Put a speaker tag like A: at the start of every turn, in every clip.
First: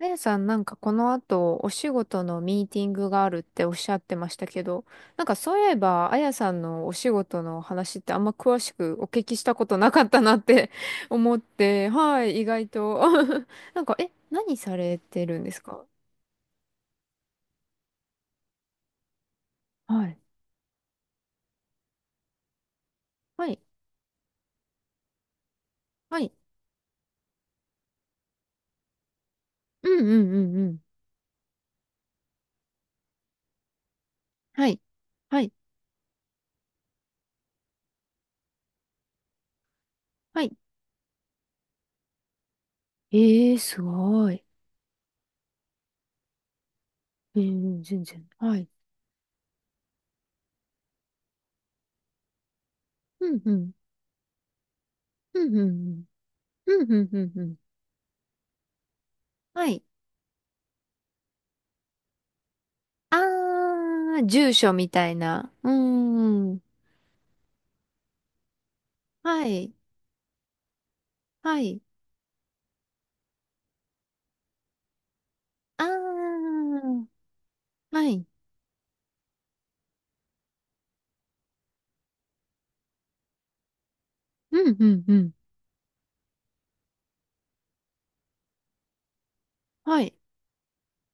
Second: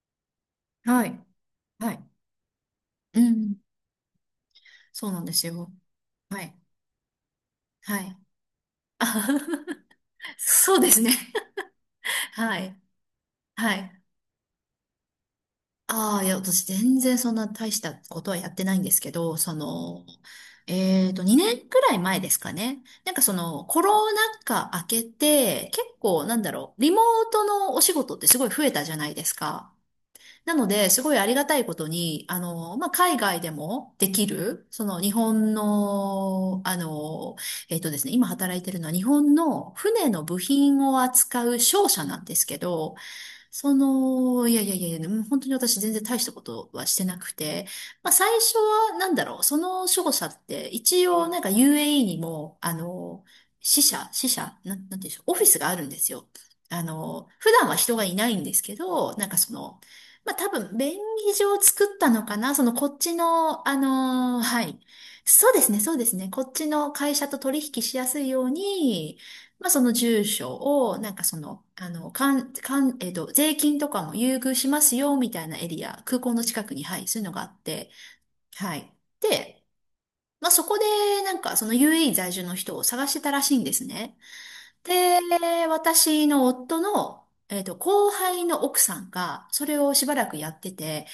A: あやさん、なんかこ
B: は
A: の
B: い。
A: 後、お仕
B: はい。
A: 事のミーティング
B: う
A: があるっ
B: ん。
A: ておっしゃってましたけど、
B: そうな
A: な
B: ん
A: ん
B: で
A: か
B: す
A: そう
B: よ。
A: いえば、あや
B: は
A: さ
B: い。
A: んのお仕事の
B: は
A: 話って
B: い。
A: あんま詳しくお聞
B: あ
A: きしたことなかったな って
B: そうです ね。
A: 思って、はい、意
B: は
A: 外
B: い。
A: と
B: は
A: なん
B: い。
A: か、何されてるんですか？
B: ああ、いや、私全然そんな大したことはやってないんですけど、その、
A: はい。
B: 2年くらい前ですかね。なんかそ
A: はい。
B: の、コロナ禍明けて、結
A: は
B: 構
A: い。
B: なんだろう、リモートのお仕事ってすごい増えたじゃないですか。
A: うんうんう
B: な
A: んう
B: の
A: ん。
B: で、すごいありがたいことに、あの、まあ、海外でもできる、
A: はい。
B: その日
A: はい。
B: 本の、あの、えっとですね、今働いてるのは日本の船の部
A: はい。
B: 品を扱う商社なんですけど、
A: えー、
B: そ
A: すごい。
B: の、いやいやいやいや、もう本当に私全然大したことはしてなく
A: え
B: て、
A: ー、全
B: まあ
A: 然。
B: 最初
A: はい。
B: はなんだろう、その守護者って一応なんか UAE にも、あの、
A: うんうん。
B: 支社、なんていうんでしょう、オフ
A: う
B: ィ
A: ん
B: ス
A: う
B: があるんで
A: ん
B: すよ。
A: う
B: あ
A: ん。うんうんう
B: の、
A: んう
B: 普
A: ん。
B: 段は人がいないんですけど、なんかそ
A: は
B: の、
A: い。
B: まあ多分便宜上作ったのかな、そのこっち
A: あ
B: の、あ
A: ー、
B: の、
A: 住
B: は
A: 所
B: い。
A: みたい
B: そう
A: な。
B: です
A: う
B: ね、そうですね。こっ
A: ーん。
B: ちの会社と取引しやすいように、
A: は
B: まあ、
A: い。
B: その住所を、なんかそ
A: は
B: の、
A: い。
B: あの、かん、かん、えっと、税金とかも優遇しますよ、みたいなエリ
A: あ
B: ア、空港の近くに、はい、
A: ー、
B: そういうのがあって、
A: はい。
B: はい。で、まあ、そこで、なんか、その UAE 在住の人を探してたらしいんですね。
A: うん、うん、う
B: で、
A: ん。
B: 私の夫の、後輩の奥さんが、それを
A: は
B: しば
A: い。
B: らくやってて、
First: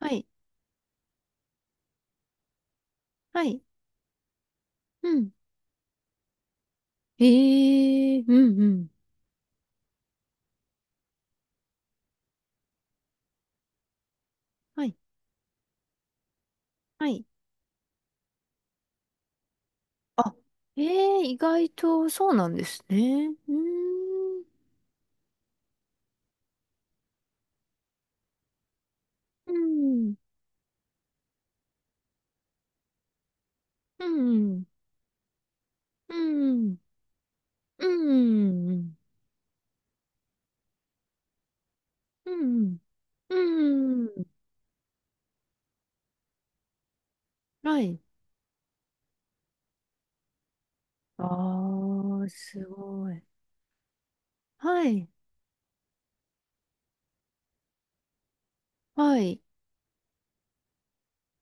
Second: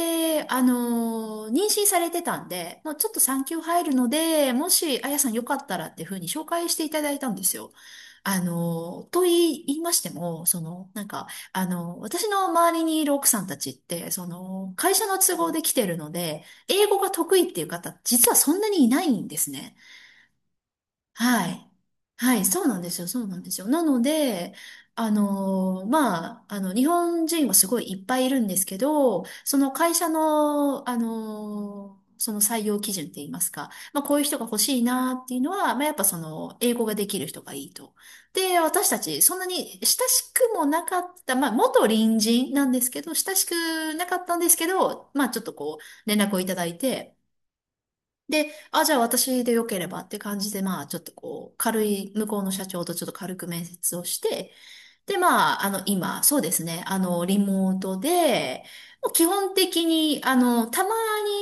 A: はい。
B: 妊娠されてたんで、もうちょっと
A: は
B: 産休
A: い。
B: 入るので、もし、あ
A: う
B: やさ
A: ん。
B: んよかったらっていうふうに紹介していただい
A: え
B: たんですよ。
A: ー、うん、うん。
B: と言いましても、その、なんか、私の周りにいる奥さんたちって、その、
A: は
B: 会
A: い。
B: 社の都合で来てるので、英語
A: は
B: が
A: い。
B: 得意っていう方、実はそんなにいないんですね。
A: あ、えー、意
B: はい。
A: 外とそう
B: はい、
A: なん
B: そ
A: で
B: うなん
A: す
B: で
A: ね。
B: すよ、そうなんで
A: うー
B: すよ。なの
A: ん。
B: で、まあ、あの、日本人はすごいいっぱいいるんですけど、
A: う
B: その会社
A: ん。
B: の、その採用基準って言いますか、まあ、
A: う
B: こういう人が欲
A: ん。
B: しいなっていうのは、まあ、やっぱ
A: う
B: その、英
A: ん。
B: 語ができる人がいい
A: う
B: と。で、私
A: ん。
B: たち、そんなに親しくもなかった、まあ、元隣
A: う
B: 人なん
A: ん。
B: ですけど、親
A: う
B: しくなかっ
A: ん。
B: たんですけど、まあ、ちょっとこう、連絡をいただいて、
A: はい。
B: で、あ、じゃあ私でよければって感じで、まあ、ちょっと
A: あ
B: こう、軽い、向
A: ー、
B: こうの
A: す
B: 社長とちょっ
A: ご
B: と
A: い。
B: 軽く面接をして、
A: はい。
B: で、まあ、あの、今、そうですね、あの、リモートで、もう
A: は
B: 基
A: い。
B: 本的に、あの、たま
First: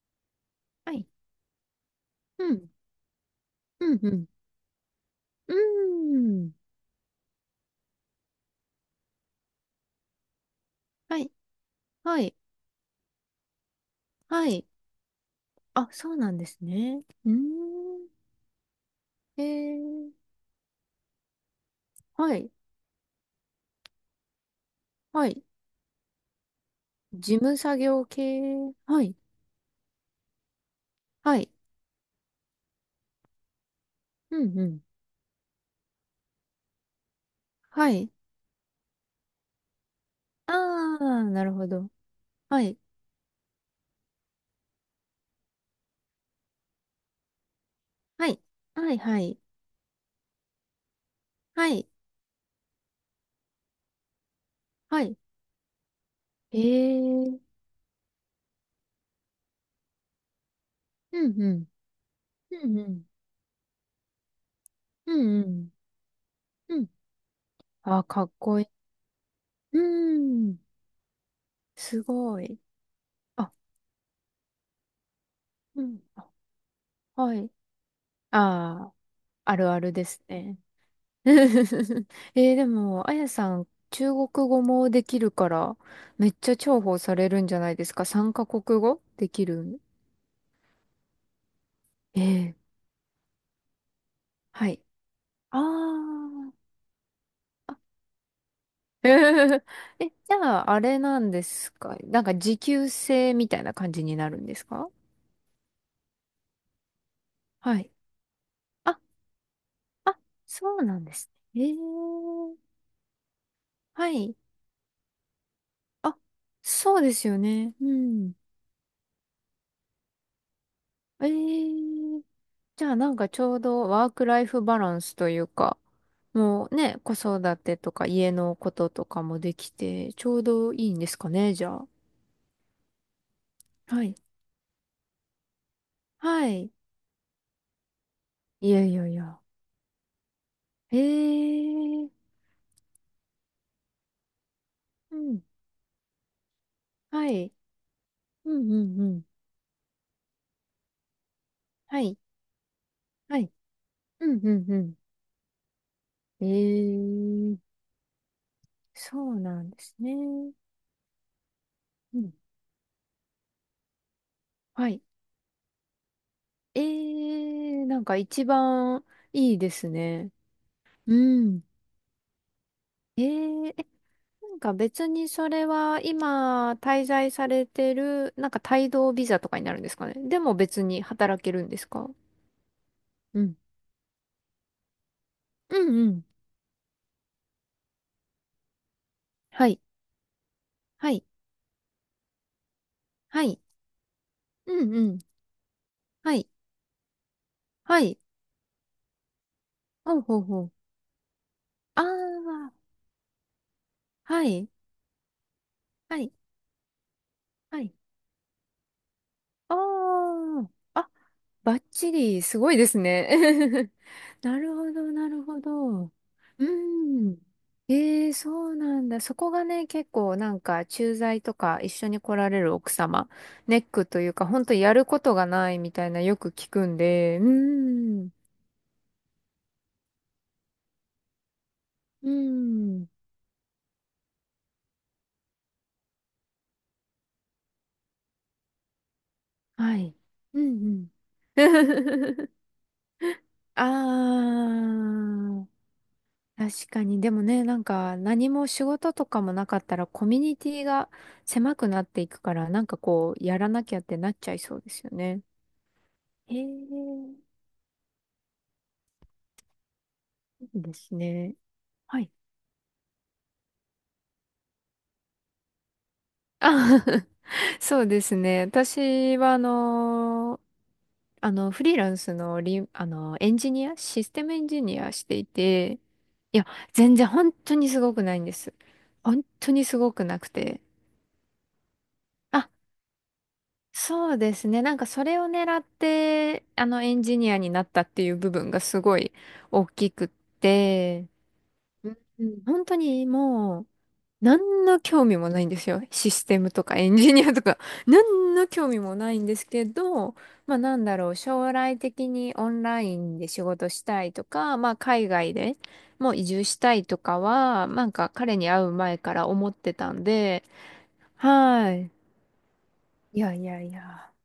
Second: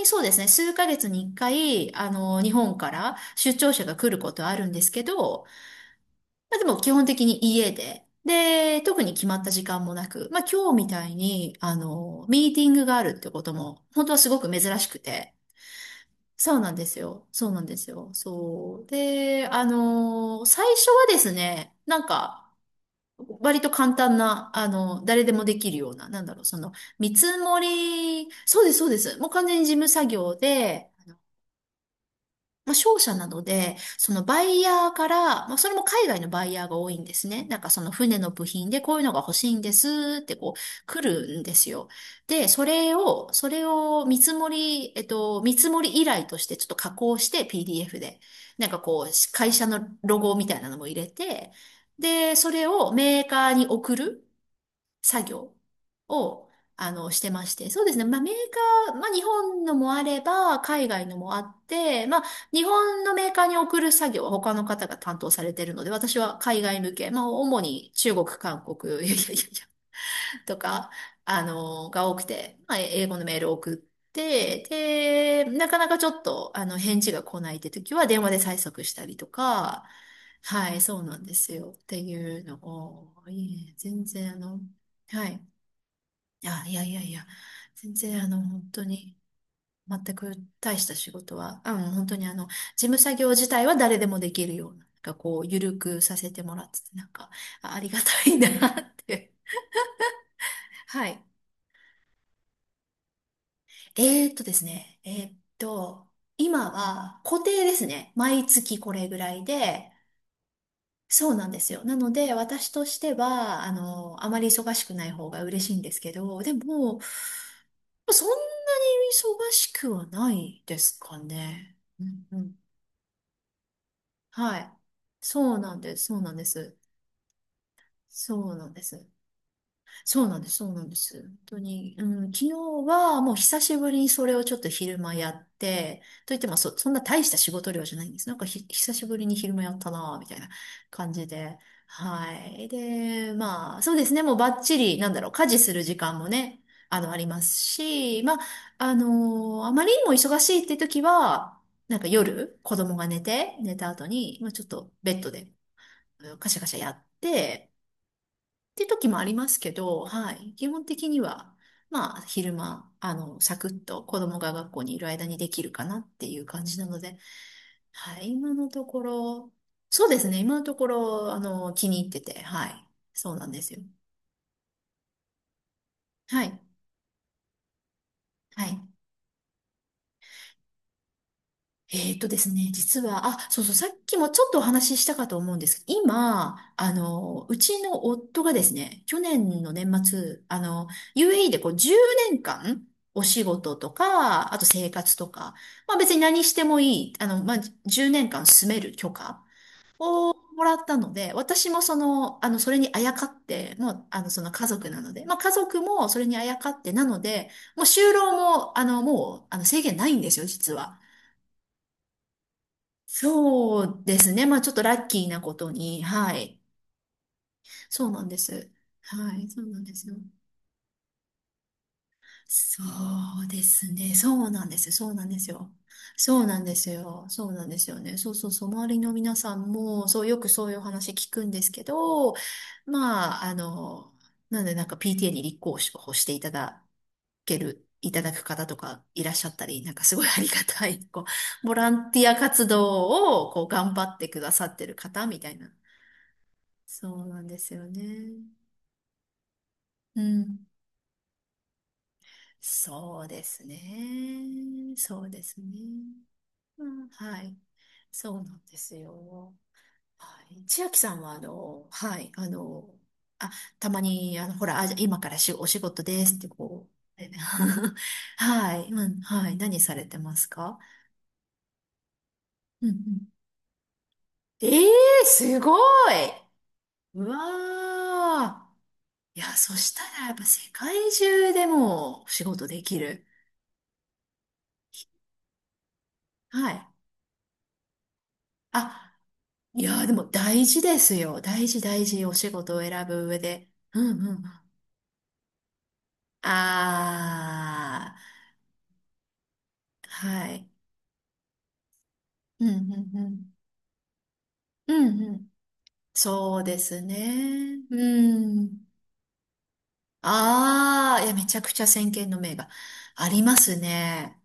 B: に、そうですね、数ヶ
A: はい。
B: 月に一回、あの、日
A: うん、
B: 本から出張者が
A: うん、う
B: 来る
A: ん。
B: ことはあるんですけど、
A: うーん。
B: まあでも基本的に家で、で、特に決まった時間もなく、まあ今日みたい
A: はい、
B: に、あ
A: は
B: の、
A: い、
B: ミーティングがあるってことも、本当はすご
A: は
B: く
A: い。
B: 珍しくて、
A: あ、そうなんで
B: そう
A: す
B: なんです
A: ね。
B: よ。
A: うー
B: そうなんです
A: ん。
B: よ。そう。
A: え
B: で、
A: ー、
B: 最初はですね、なん
A: は
B: か、
A: い、
B: 割と簡単な、あの、誰
A: は
B: で
A: い。
B: もできるような、なんだろう、その、見
A: 事
B: 積
A: 務
B: も
A: 作業
B: り、
A: 系。
B: そうです、そうで
A: はい、
B: す。もう完全に事務作業で、
A: はい。
B: まあ、商社などで、その
A: う
B: バ
A: ん、
B: イ
A: うん。
B: ヤーから、まあ、それも海外のバイヤーが多いんですね。なんかその
A: はい。
B: 船の部品でこういうのが欲しいんですってこう
A: あ
B: 来
A: あ、
B: るん
A: な
B: で
A: るほ
B: すよ。
A: ど。
B: で、
A: は
B: そ
A: い、
B: れを、それを見積もり依頼としてちょっと加工して PDF で、
A: はい、
B: なんか
A: はい、
B: こう、
A: はい、
B: 会社のロゴみたいなのも入れて、
A: はい、
B: で、それをメーカーに送る。
A: はい。
B: 作業を、
A: え
B: あの、して
A: ー、
B: まして。そうですね。まあ、メーカー、まあ、日本のもあれば、海外の
A: う
B: もあ
A: ん、う
B: っ
A: ん、
B: て、まあ、日
A: うん、う
B: 本
A: ん、
B: のメーカーに送る作業は他の方が担
A: う
B: 当されて
A: ん、
B: るので、私は海
A: う
B: 外
A: ん。
B: 向け、まあ、主に
A: ああ、
B: 中
A: か
B: 国、
A: っこい
B: 韓
A: い。
B: 国、いやいやいやいや、
A: うー
B: と
A: ん、
B: か、あの、
A: す
B: が多く
A: ご
B: て、
A: い。
B: まあ、英語のメールを
A: あ、
B: 送って、で、なか
A: う
B: なか
A: ん、
B: ちょっ
A: あ
B: と、あの、返事が
A: は
B: 来
A: い。
B: ないって時は、電話で催促
A: あ
B: し
A: あ、
B: たりと
A: あるあ
B: か、
A: るですね。
B: はい、そうなん ですよ。って
A: え
B: いうの
A: でも、
B: を、
A: あやさん、
B: いえ、全
A: 中国
B: 然、あの、
A: 語もでき
B: は
A: る
B: い。
A: から、めっちゃ
B: あ、い
A: 重
B: やい
A: 宝
B: やい
A: さ
B: や、
A: れるんじゃないで
B: 全
A: すか
B: 然あ
A: ?3
B: の、
A: カ
B: 本
A: 国
B: 当
A: 語
B: に、
A: できる
B: 全く大した仕事は、うん、本当にあの、
A: ええ
B: 事務作業自体は誰でもできる
A: は
B: ような、
A: い。
B: なんかこう、
A: あ
B: ゆるくさせて
A: ー
B: もらってて、なんか、あ
A: あ。
B: ありがたいなっ
A: え
B: て。
A: ーえ、じゃあ、あ れ
B: は
A: な
B: い。
A: んですかなんか、持久制みたいな感じになるん
B: で
A: で
B: す
A: すか？
B: ね、えーっと、今は固定で
A: は
B: す
A: い。
B: ね。毎月こ
A: あ、
B: れぐらいで、
A: あ、そうなんで
B: そ
A: す
B: うなんで
A: ね。え
B: す
A: え
B: よ。なので、私としては、あ
A: は
B: の、あ
A: い。
B: まり忙しくない方が嬉しいんですけ
A: あ、
B: ど、で
A: そ
B: も、
A: うですよね。う
B: そんな
A: ん。
B: に忙しくはないですか
A: え
B: ね。う
A: え
B: んうん。
A: じゃあなんかちょうどワークライ
B: は
A: フ
B: い。
A: バランスという
B: そうな
A: か、
B: んです。そうなんで
A: もう
B: す。
A: ね、子育てとか家
B: そう
A: の
B: なん
A: こ
B: で
A: とと
B: す。
A: かもできて、
B: そ
A: ち
B: う
A: ょ
B: なん
A: う
B: です、そう
A: ど
B: なん
A: いい
B: で
A: んです
B: す。
A: か
B: 本
A: ね、
B: 当
A: じゃあ。
B: に、うん、昨日はもう久しぶり
A: は
B: に
A: い。
B: それをちょっと昼間やって、といって
A: は
B: も
A: い。
B: そんな大した仕事量じゃないんです。なんかひ、
A: いやい
B: 久し
A: やい
B: ぶりに
A: や。
B: 昼間やったなぁ、みたいな感じ
A: え
B: で。
A: え
B: はい。で、まあ、そうですね、もうバッチリ、なん
A: う
B: だろう、
A: ん。
B: 家事する時間もね、あの、あり
A: は
B: ま
A: い。
B: すし、まあ、
A: うんうんうん。
B: あまりにも忙しいって時は、なん
A: は
B: か
A: い。
B: 夜、子供が寝
A: はい。
B: て、寝た後
A: う
B: に、
A: ん
B: ま
A: う
B: あ、ちょ
A: ん
B: っ
A: う
B: と
A: ん。
B: ベッドでうんカ
A: え
B: シャカシャやっ
A: え
B: て、って時もあ
A: そ
B: り
A: う
B: ます
A: なん
B: け
A: です
B: ど、は
A: ね。
B: い。基本的には、ま
A: う
B: あ、
A: ん。
B: 昼間、あの、サクッと子供が学校
A: は
B: にい
A: い。
B: る間にできるかなっていう感じ
A: え
B: なので、
A: えなんか
B: はい。
A: 一
B: 今のとこ
A: 番
B: ろ、
A: いいです
B: そうです
A: ね。
B: ね。今のとこ
A: う
B: ろ、あ
A: ん。
B: の、気に入ってて、はい。そうなんで
A: え
B: す
A: え
B: よ。
A: なんか別にそれは
B: はい。
A: 今滞在されてる、なんか
B: はい。
A: 帯同ビザとかになるんですかね。でも別に働けるんですか？
B: えーとですね、実は、
A: う
B: あ、
A: ん。
B: そうそう、さっきもちょっとお話ししたかと思うんで
A: う
B: すけど、
A: んうん。
B: 今、あの、うちの夫がですね、去年
A: は
B: の
A: い。
B: 年末、あの、
A: はい。
B: UAE でこう10年間、お仕
A: はい。
B: 事とか、あと
A: う
B: 生
A: んう
B: 活
A: ん。
B: とか、まあ別に
A: は
B: 何
A: い。
B: してもいい、あの、まあ
A: は
B: 10
A: い。
B: 年間住める許可
A: ほう
B: を
A: ほうほ
B: も
A: う。
B: らったので、私もそ
A: あ
B: の、あの、そ
A: あ、
B: れにあやかって、もう、あの、そ
A: は
B: の家
A: い。
B: 族なので、まあ家族もそ
A: は
B: れ
A: い。
B: にあやかってなので、
A: は
B: もう
A: い。
B: 就労も、あの、もう、あの、
A: あ
B: 制限ないんですよ、実は。
A: ああバッチリ、すごいですね。
B: そ うですね。ま
A: な
B: あちょ
A: る
B: っと
A: ほ
B: ラ
A: ど、
B: ッキ
A: な
B: ーな
A: る
B: こ
A: ほ
B: とに、
A: ど。
B: はい。
A: うん。
B: そうな
A: え
B: ん
A: え、
B: で
A: そ
B: す。
A: うなんだ。そ
B: はい、
A: こ
B: そ
A: が
B: うなん
A: ね、
B: です
A: 結
B: よ。
A: 構なんか、駐在とか一緒に来られる
B: そ
A: 奥様、
B: うで
A: ネッ
B: す
A: ク
B: ね。
A: という
B: そ
A: か、
B: うな
A: 本
B: ん
A: 当
B: です。
A: やる
B: そう
A: こ
B: なん
A: と
B: で
A: が
B: す
A: な
B: よ。
A: いみたいなよ
B: そう
A: く
B: なん
A: 聞
B: で
A: く
B: す
A: ん
B: よ。
A: で、
B: そ
A: う
B: うなんですよね。
A: ん。
B: そうそうそう。周りの皆さんも、そう、よくそういうお話聞くんですけ
A: う
B: ど、
A: ん。
B: まあ、あの、なんでなんか PTA に立候補していただく方とかいらっしゃったり、なん
A: は
B: か
A: い。
B: すごいありが
A: う
B: たい、
A: ん
B: こ
A: う
B: う、ボランティア
A: ん。
B: 活動をこう 頑張ってく
A: あ
B: ださってる方みたいな
A: あ。確かに。
B: そう
A: で
B: な
A: も
B: んで
A: ね、
B: す
A: なん
B: よ
A: か
B: ね。
A: 何も仕事とかもなかったら
B: う
A: コミュニ
B: ん。
A: ティが狭くなっていくから、なんか
B: そう
A: こ
B: で
A: う、や
B: す
A: らなきゃってな
B: ね。
A: っちゃいそうですよ
B: そう
A: ね。
B: ですね。
A: へえ、
B: うん、
A: い
B: はい。そうなんですよ。はい。
A: い
B: 千
A: で
B: 秋さ
A: す
B: んは、あ
A: ね。
B: の、は
A: はい。
B: い、あの、あ、たまに、あの、ほら、あ、じゃあ今からお仕事ですって、こう。
A: あ
B: え
A: そうです ね。
B: はい、うん、
A: 私
B: は
A: は
B: い。何されてますか
A: フリーランスの
B: う
A: リ、
B: ん、う
A: あ
B: ん。
A: の、エンジニア、システムエ
B: え
A: ンジ
B: え
A: ニア
B: ー、
A: してい
B: すごい。
A: て、いや、全
B: う
A: 然本当にすごくないんで
B: わ
A: す。
B: ー。い
A: 本
B: や、
A: 当
B: そ
A: に
B: し
A: す
B: た
A: ごく
B: らやっ
A: な
B: ぱ
A: く
B: 世
A: て。
B: 界中でもお仕事できる。
A: そうですね。なんかそれを狙って、
B: はい。
A: あのエンジニアになったっていう部分がす
B: あ、
A: ごい
B: い
A: 大
B: やー、
A: き
B: で
A: く
B: も
A: っ
B: 大事です
A: て、
B: よ。大事大
A: う
B: 事。お仕
A: ん、
B: 事を
A: 本当
B: 選ぶ
A: に
B: 上で。
A: もう
B: うんうん。
A: 何の興味もないんですよ。システムとかエンジニアとか
B: あ
A: 何の興味もないんですけ
B: ー、
A: ど、
B: はい。
A: まあなんだろう、将来的に
B: うん
A: オ
B: う
A: ンラ
B: ん
A: イ
B: う
A: ンで
B: ん。
A: 仕事したいとか、ま
B: う
A: あ
B: ん
A: 海
B: うん。
A: 外でもう移
B: そう
A: 住し
B: で
A: た
B: す
A: い
B: ね。
A: とかは、なんか彼
B: う
A: に会
B: ん。
A: う前から思ってたんで、
B: あー、いや、めちゃくちゃ
A: は
B: 先
A: い。
B: 見の明があ
A: い
B: り
A: や
B: ま
A: い
B: す
A: やいや。
B: ね。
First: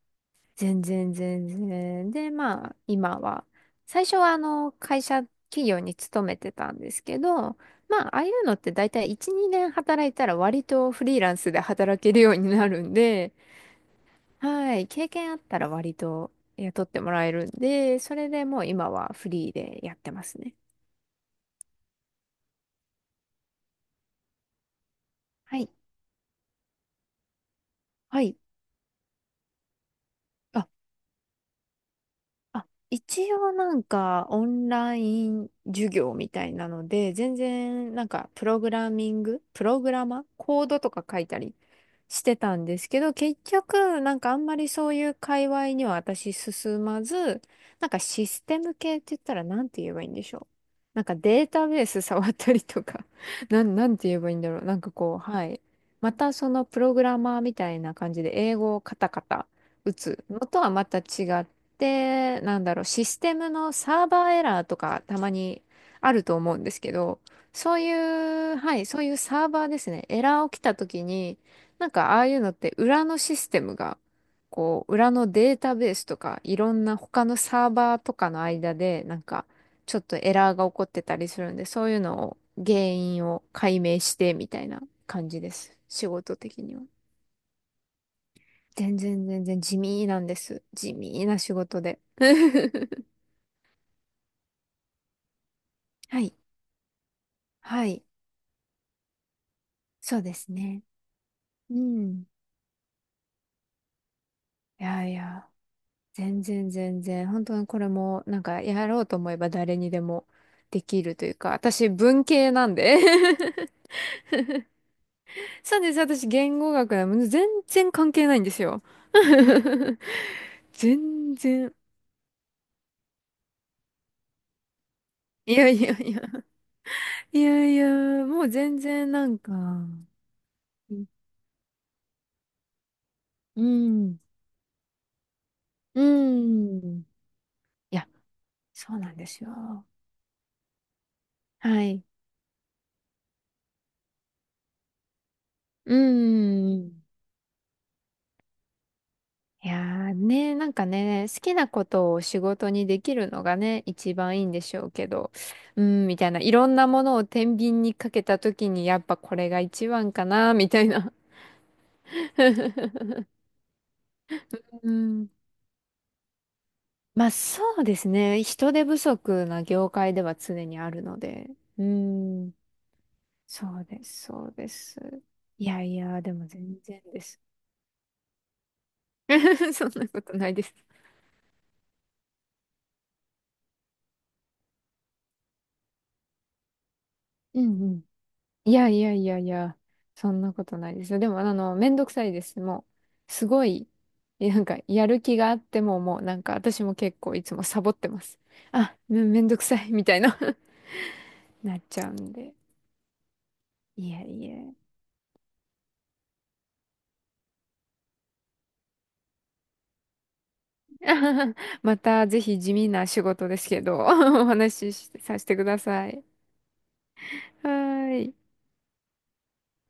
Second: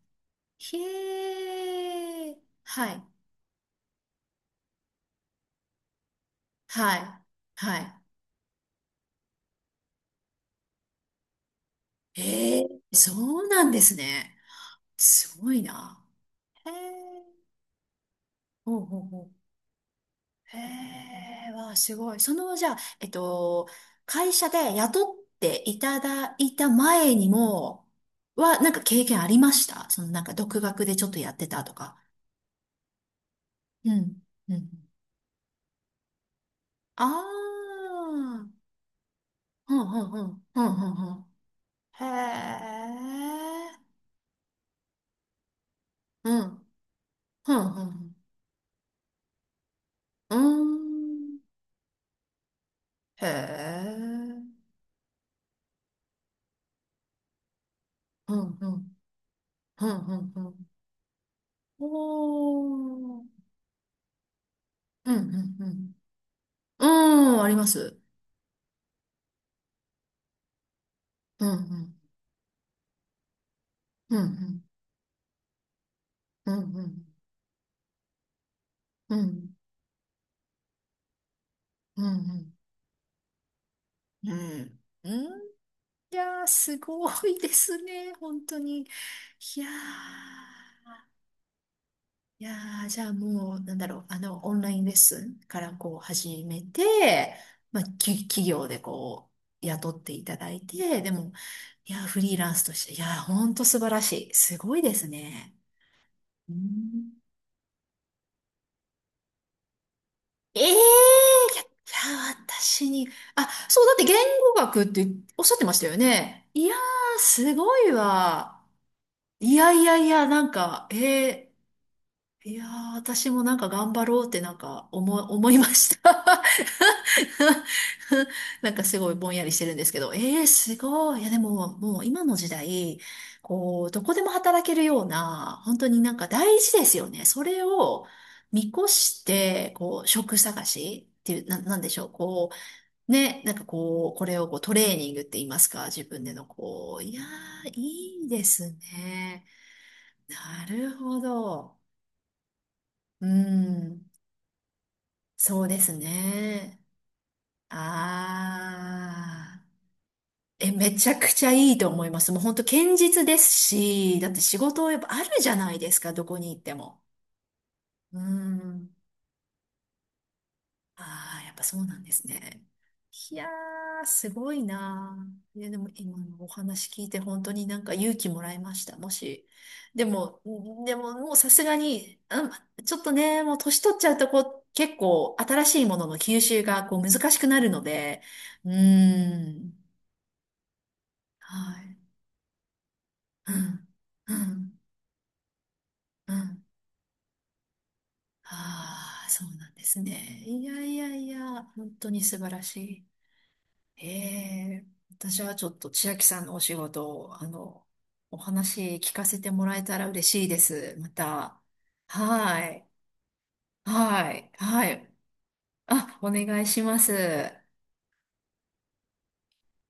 A: 全然
B: へ
A: 全然。で、
B: ー。
A: まあ、
B: はい。
A: 今は、最初は会社、企業に勤めてたんで
B: は
A: すけ
B: い。
A: ど、
B: は
A: まあ、ああいうのって大体1、2年働いたら割とフリーランスで働ける
B: い。
A: ように
B: え
A: なるん
B: ー、
A: で、
B: そうなんですね。
A: はい、経験あ
B: す
A: っ
B: ご
A: た
B: い
A: ら割
B: な。
A: と
B: へー。
A: 雇ってもらえるんで、それでもう
B: ほう
A: 今
B: ほう
A: は
B: ほ
A: フ
B: う。
A: リーでやってますね。
B: へえ、わあ、すごい。その、じゃあ、会社で雇っ
A: は
B: て
A: い。
B: いただいた前にも、
A: はい。
B: は、なんか経験ありました？その、なんか
A: あ
B: 独学でちょっとやってたとか。
A: あ、一応なん
B: うん、
A: かオ
B: う
A: ン
B: ん。
A: ライン授業みたいなの
B: あ
A: で、全然なん
B: あ、う
A: か
B: ん、
A: プ
B: う
A: ログラミング、プ
B: ん、う
A: ロ
B: ん、
A: グ
B: う
A: ラ
B: ん、う
A: マー、
B: ん。
A: コードとか
B: う
A: 書
B: ん。
A: いたり
B: へ
A: してたんですけど、結
B: え、
A: 局なんかあんまりそういう界隈には
B: う
A: 私
B: ん、
A: 進まず、
B: うん、う
A: なんか
B: ん。
A: システム系って言ったらなんて言えばいいんでし
B: う
A: ょう。
B: ん。
A: なんかデータベース触ったりとか、
B: へ
A: なんて言えばいいんだ
B: え、
A: ろう。なんかこう、はい。またそのプログラマーみたいな感じ
B: う
A: で英
B: ん、う
A: 語をカ
B: ん、
A: タカタ
B: う
A: 打
B: ん、う
A: つ
B: ん、
A: の
B: う
A: と
B: ん。
A: はまた違っ
B: お
A: で、なんだろう、システ
B: ー、
A: ムのサーバーエラーとか
B: うん、
A: た
B: う
A: ま
B: ん、
A: に
B: うん。
A: あると思うんですけど、
B: うん、ありま
A: そうい
B: す。
A: う、はい、そういうサーバーですね、エラー起きた時に、
B: うんう
A: なん
B: ん
A: かああいうのって裏のシステムが、
B: うん、
A: こう、裏のデータベースとか、
B: うん、
A: いろ
B: う
A: んな
B: ん、
A: 他のサーバーとかの間で、
B: う
A: な
B: ん、う
A: んか、
B: ん、
A: ちょっとエラーが起こってたりするんで、そういう
B: うん。う
A: のを、
B: ん。
A: 原因を解明し
B: う
A: てみたい
B: ん
A: な
B: う
A: 感じ
B: ん。
A: です。仕
B: い
A: 事
B: やー、
A: 的に
B: す
A: は。
B: ごいですね。本当に。
A: 全然全
B: い
A: 然
B: や
A: 地味なんで
B: ー、
A: す。地味な仕事で。
B: いやー、じ ゃあもう、なんだろう、オンラインレッスンからこう
A: はい。
B: 始めて、まあ、
A: はい。
B: き、企業でこう、雇って
A: そう
B: い
A: で
B: ただ
A: す
B: い
A: ね。
B: て、でも、
A: う
B: いやー、フ
A: ん。
B: リーランスとして、いやー、本当素晴らしい。すごい
A: い
B: で
A: や
B: す
A: いや、
B: ね。
A: 全
B: う
A: 然全
B: ん。
A: 然。本当にこれも、なんか、やろうと思えば誰にでも
B: ええ
A: できるというか、
B: ー。いや、
A: 私、
B: い
A: 文
B: や
A: 系なん
B: 私
A: で。
B: に、あ、そう、だって言語学っておっしゃってま
A: そ
B: し
A: う
B: た
A: で
B: よ
A: す。私、
B: ね。
A: 言
B: い
A: 語
B: や
A: 学な
B: ー、
A: の。全
B: すごい
A: 然関係ないんで
B: わ。
A: すよ。
B: いやいや いや、なんか、え
A: 全
B: ー
A: 然。
B: いやー、私もなんか頑張ろうってなんか思
A: い
B: いま
A: やいや
B: した。
A: いや。いやいや、もう
B: なん
A: 全
B: かすご
A: 然
B: い
A: な
B: ぼん
A: ん
B: やり
A: か、
B: してるんですけど、えー、す
A: う
B: ごい。いや、でも、もう今の時代、こう、どこ
A: ん。
B: でも働けるような、本当に
A: う
B: なんか大事です
A: ん。い
B: よね。それを
A: や、
B: 見越
A: そうなん
B: し
A: です
B: て、
A: よ。
B: こう、職探しっていう、な、なん
A: は
B: でしょ
A: い。
B: う。こう、ね、なんかこう、これをこうトレーニングって言いますか、
A: う
B: 自分でのこう、
A: ん。
B: いやー、いいですね。
A: いやーね、
B: な
A: なんか
B: るほ
A: ね、好きな
B: ど。
A: ことを仕事にでき
B: う
A: るのがね、
B: ん。
A: 一番いいんでしょうけど、
B: そうで
A: う
B: す
A: ん、みたいな、いろん
B: ね。
A: なものを天秤にかけたときに、やっぱこれが
B: ああ。
A: 一番かな、み
B: え、
A: たい
B: めち
A: な。
B: ゃくちゃいいと思います。もう本当堅実ですし、だって仕 事
A: う
B: やっぱあ
A: ん。
B: るじゃないですか、どこに行っても。
A: まあそうです
B: う
A: ね、人手
B: ん。
A: 不足な業界では常にあるの
B: ああ、
A: で、
B: やっぱそ
A: う
B: うなんです
A: ん、
B: ね。いや
A: そうで
B: ー、
A: す、
B: す
A: そう
B: ごい
A: です。
B: なー。い
A: い
B: や、で
A: や
B: も
A: い
B: 今
A: や、で
B: の
A: も
B: お
A: 全
B: 話
A: 然
B: 聞いて
A: です。
B: 本当になんか勇気もらいました。もし。
A: そん
B: で
A: なこと
B: も、
A: ないです。
B: でももうさすがに、うん、ちょっとね、もう年取っちゃうとこう、結構新しいものの吸収がこう難しくな
A: う
B: るの
A: んうん。
B: で、う
A: いやいやいやい
B: ーん、
A: や、そんなことないですよ。でも、
B: は
A: めん
B: い。
A: どくさいです。もう、す
B: う
A: ごい、
B: ん、う
A: なんか、
B: ん、
A: やる気があっても、もう、
B: う
A: なんか、
B: ん。
A: 私も結構いつもサボってます。あ、め、
B: ああ、
A: め
B: そ
A: ん
B: う
A: どく
B: なん
A: さ
B: で
A: い、
B: す
A: みたいな
B: ね。いやいやいや、
A: なっ
B: 本
A: ち
B: 当
A: ゃう
B: に
A: ん
B: 素晴
A: で。
B: らしい。へ
A: いやいや。
B: え、私はちょっと千秋さんのお仕事を、お話聞かせてもらえたら嬉しいです。また。
A: また、ぜひ
B: は
A: 地
B: い。
A: 味な仕事ですけど、お
B: はい。は
A: 話しし
B: い。
A: させてくださ
B: あ、
A: い。
B: お願いします。
A: はーい。